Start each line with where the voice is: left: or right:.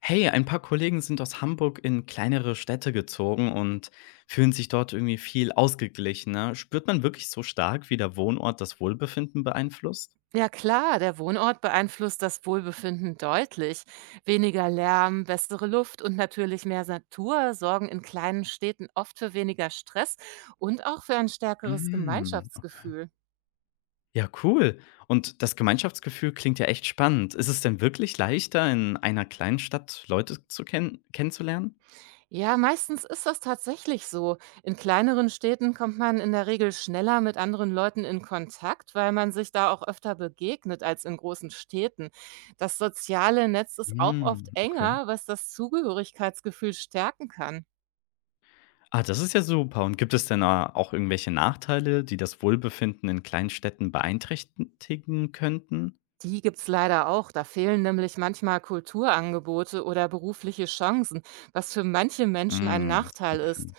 left: Hey, ein paar Kollegen sind aus Hamburg in kleinere Städte gezogen und fühlen sich dort irgendwie viel ausgeglichener. Spürt man wirklich so stark, wie der Wohnort das Wohlbefinden beeinflusst?
right: Ja klar, der Wohnort beeinflusst das Wohlbefinden deutlich. Weniger Lärm, bessere Luft und natürlich mehr Natur sorgen in kleinen Städten oft für weniger Stress und auch für ein stärkeres
left: Mm, okay.
right: Gemeinschaftsgefühl.
left: Ja, cool. Und das Gemeinschaftsgefühl klingt ja echt spannend. Ist es denn wirklich leichter, in einer kleinen Stadt Leute zu kennenzulernen?
right: Ja, meistens ist das tatsächlich so. In kleineren Städten kommt man in der Regel schneller mit anderen Leuten in Kontakt, weil man sich da auch öfter begegnet als in großen Städten. Das soziale Netz ist auch oft
left: Mm, okay.
right: enger, was das Zugehörigkeitsgefühl stärken kann.
left: Ah, das ist ja super. Und gibt es denn da auch irgendwelche Nachteile, die das Wohlbefinden in Kleinstädten beeinträchtigen könnten?
right: Die gibt's leider auch. Da fehlen nämlich manchmal Kulturangebote oder berufliche Chancen, was für manche Menschen ein
left: Mm,
right: Nachteil
left: okay.
right: ist.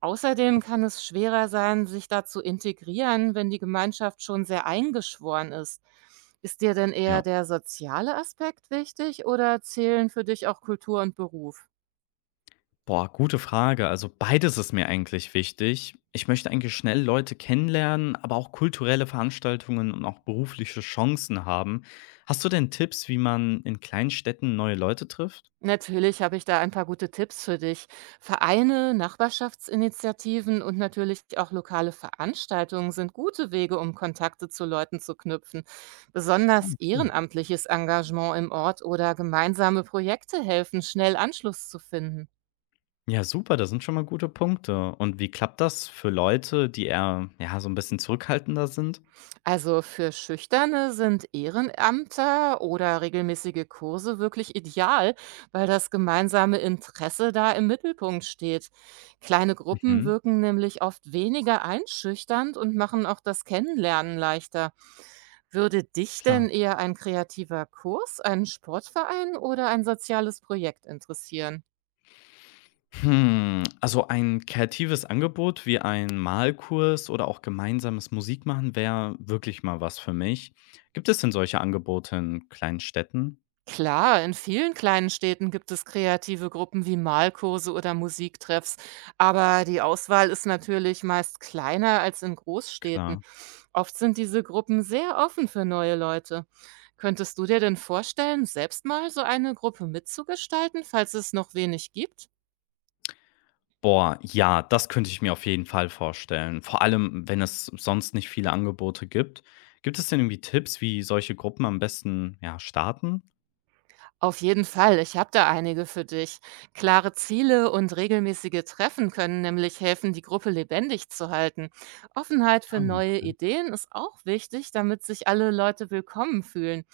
right: Außerdem kann es schwerer sein, sich da zu integrieren, wenn die Gemeinschaft schon sehr eingeschworen ist. Ist dir denn
left: Ja.
right: eher der soziale Aspekt wichtig oder zählen für dich auch Kultur und Beruf?
left: Boah, gute Frage. Also beides ist mir eigentlich wichtig. Ich möchte eigentlich schnell Leute kennenlernen, aber auch kulturelle Veranstaltungen und auch berufliche Chancen haben. Hast du denn Tipps, wie man in kleinen Städten neue Leute trifft?
right: Natürlich habe ich da ein paar gute Tipps für dich. Vereine, Nachbarschaftsinitiativen und natürlich auch lokale Veranstaltungen sind gute Wege, um Kontakte zu Leuten zu knüpfen.
left: Ah,
right: Besonders
left: cool.
right: ehrenamtliches Engagement im Ort oder gemeinsame Projekte helfen, schnell Anschluss zu finden.
left: Ja, super, das sind schon mal gute Punkte. Und wie klappt das für Leute, die eher ja so ein bisschen zurückhaltender sind?
right: Also für Schüchterne sind Ehrenämter oder regelmäßige Kurse wirklich ideal, weil das gemeinsame Interesse da im Mittelpunkt steht. Kleine Gruppen
left: Mhm,
right: wirken nämlich oft weniger einschüchternd und machen auch das Kennenlernen leichter. Würde dich
left: klar.
right: denn eher ein kreativer Kurs, ein Sportverein oder ein soziales Projekt interessieren?
left: Hm, also ein kreatives Angebot wie ein Malkurs oder auch gemeinsames Musikmachen wäre wirklich mal was für mich. Gibt es denn solche Angebote in kleinen Städten?
right: Klar, in vielen kleinen Städten gibt es kreative Gruppen wie Malkurse oder Musiktreffs, aber die Auswahl ist natürlich meist kleiner als in Großstädten.
left: Klar.
right: Oft sind diese Gruppen sehr offen für neue Leute. Könntest du dir denn vorstellen, selbst mal so eine Gruppe mitzugestalten, falls es noch wenig gibt?
left: Boah, ja, das könnte ich mir auf jeden Fall vorstellen. Vor allem, wenn es sonst nicht viele Angebote gibt. Gibt es denn irgendwie Tipps, wie solche Gruppen am besten ja, starten?
right: Auf jeden Fall, ich habe da einige für dich. Klare Ziele und regelmäßige Treffen können nämlich helfen, die Gruppe lebendig zu halten. Offenheit für
left: Ah,
right: neue
left: okay.
right: Ideen ist auch wichtig, damit sich alle Leute willkommen fühlen.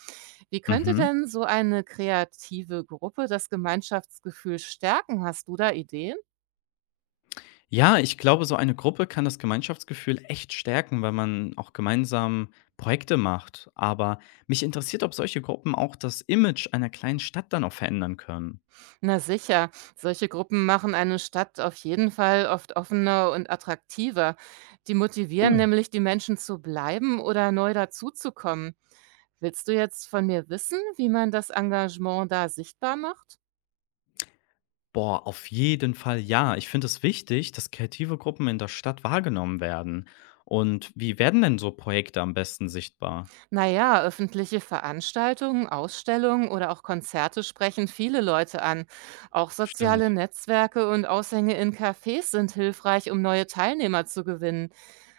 right: Wie könnte
left: Mhm.
right: denn so eine kreative Gruppe das Gemeinschaftsgefühl stärken? Hast du da Ideen?
left: Ja, ich glaube, so eine Gruppe kann das Gemeinschaftsgefühl echt stärken, weil man auch gemeinsam Projekte macht. Aber mich interessiert, ob solche Gruppen auch das Image einer kleinen Stadt dann auch verändern können.
right: Na sicher, solche Gruppen machen eine Stadt auf jeden Fall oft offener und attraktiver. Die motivieren
left: Cool.
right: nämlich die Menschen zu bleiben oder neu dazuzukommen. Willst du jetzt von mir wissen, wie man das Engagement da sichtbar macht?
left: Boah, auf jeden Fall ja. Ich finde es wichtig, dass kreative Gruppen in der Stadt wahrgenommen werden. Und wie werden denn so Projekte am besten sichtbar?
right: Naja, öffentliche Veranstaltungen, Ausstellungen oder auch Konzerte sprechen viele Leute an. Auch soziale
left: Stimmt.
right: Netzwerke und Aushänge in Cafés sind hilfreich, um neue Teilnehmer zu gewinnen.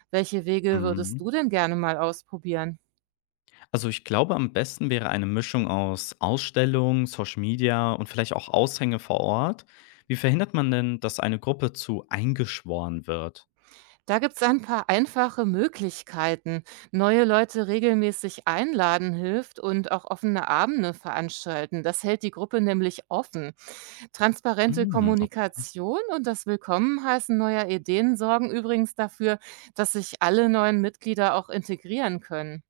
right: Welche Wege würdest
left: Mhm.
right: du denn gerne mal ausprobieren?
left: Also ich glaube, am besten wäre eine Mischung aus Ausstellung, Social Media und vielleicht auch Aushänge vor Ort. Wie verhindert man denn, dass eine Gruppe zu eingeschworen wird?
right: Da gibt es ein paar einfache Möglichkeiten. Neue Leute regelmäßig einladen hilft und auch offene Abende veranstalten. Das hält die Gruppe nämlich offen. Transparente
left: Mm, okay.
right: Kommunikation und das Willkommenheißen neuer Ideen sorgen übrigens dafür, dass sich alle neuen Mitglieder auch integrieren können.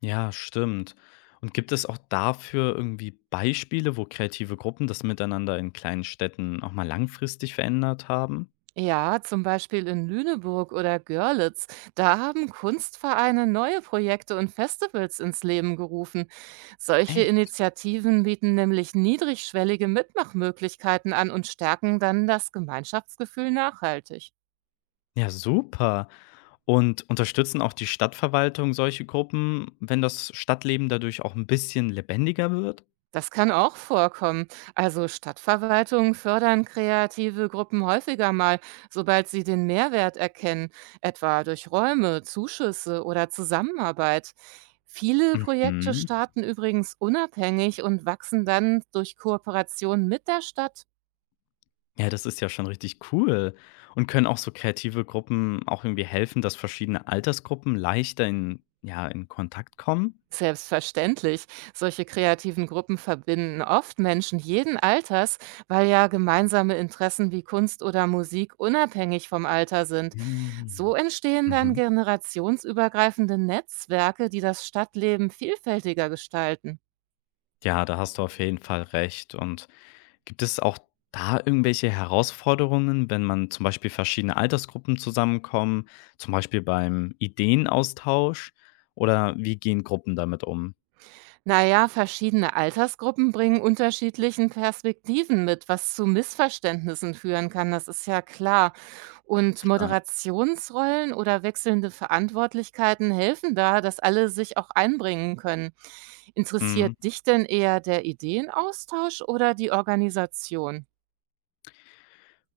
left: Ja, stimmt. Und gibt es auch dafür irgendwie Beispiele, wo kreative Gruppen das Miteinander in kleinen Städten auch mal langfristig verändert haben?
right: Ja, zum Beispiel in Lüneburg oder Görlitz. Da haben Kunstvereine neue Projekte und Festivals ins Leben gerufen. Solche
left: Echt?
right: Initiativen bieten nämlich niedrigschwellige Mitmachmöglichkeiten an und stärken dann das Gemeinschaftsgefühl nachhaltig.
left: Ja, super. Und unterstützen auch die Stadtverwaltung solche Gruppen, wenn das Stadtleben dadurch auch ein bisschen lebendiger wird?
right: Das kann auch vorkommen. Also Stadtverwaltungen fördern kreative Gruppen häufiger mal, sobald sie den Mehrwert erkennen, etwa durch Räume, Zuschüsse oder Zusammenarbeit. Viele Projekte
left: Mhm.
right: starten übrigens unabhängig und wachsen dann durch Kooperation mit der Stadt.
left: Ja, das ist ja schon richtig cool. Und können auch so kreative Gruppen auch irgendwie helfen, dass verschiedene Altersgruppen leichter in ja, in Kontakt kommen?
right: Selbstverständlich. Solche kreativen Gruppen verbinden oft Menschen jeden Alters, weil ja gemeinsame Interessen wie Kunst oder Musik unabhängig vom Alter sind. So
left: Hm.
right: entstehen dann
left: Mhm.
right: generationsübergreifende Netzwerke, die das Stadtleben vielfältiger gestalten.
left: Ja, da hast du auf jeden Fall recht. Und gibt es auch da irgendwelche Herausforderungen, wenn man zum Beispiel verschiedene Altersgruppen zusammenkommen, zum Beispiel beim Ideenaustausch? Oder wie gehen Gruppen damit um?
right: Naja, verschiedene Altersgruppen bringen unterschiedlichen Perspektiven mit, was zu Missverständnissen führen kann, das ist ja klar. Und
left: Klar.
right: Moderationsrollen oder wechselnde Verantwortlichkeiten helfen da, dass alle sich auch einbringen können.
left: Mhm.
right: Interessiert dich denn eher der Ideenaustausch oder die Organisation?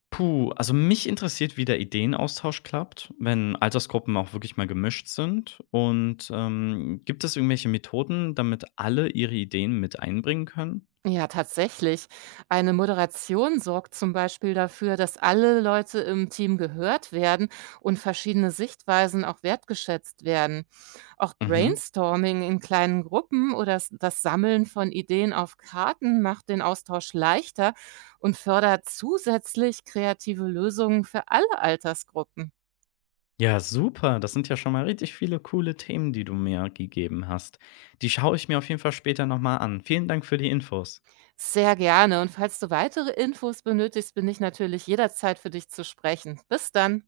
left: Puh, also mich interessiert, wie der Ideenaustausch klappt, wenn Altersgruppen auch wirklich mal gemischt sind. Und gibt es irgendwelche Methoden, damit alle ihre Ideen mit einbringen können?
right: Ja, tatsächlich. Eine Moderation sorgt zum Beispiel dafür, dass alle Leute im Team gehört werden und verschiedene Sichtweisen auch wertgeschätzt werden. Auch
left: Mhm.
right: Brainstorming in kleinen Gruppen oder das Sammeln von Ideen auf Karten macht den Austausch leichter und fördert zusätzlich kreative Lösungen für alle Altersgruppen.
left: Ja, super. Das sind ja schon mal richtig viele coole Themen, die du mir gegeben hast. Die schaue ich mir auf jeden Fall später nochmal an. Vielen Dank für die Infos.
right: Sehr gerne. Und falls du weitere Infos benötigst, bin ich natürlich jederzeit für dich zu sprechen. Bis dann.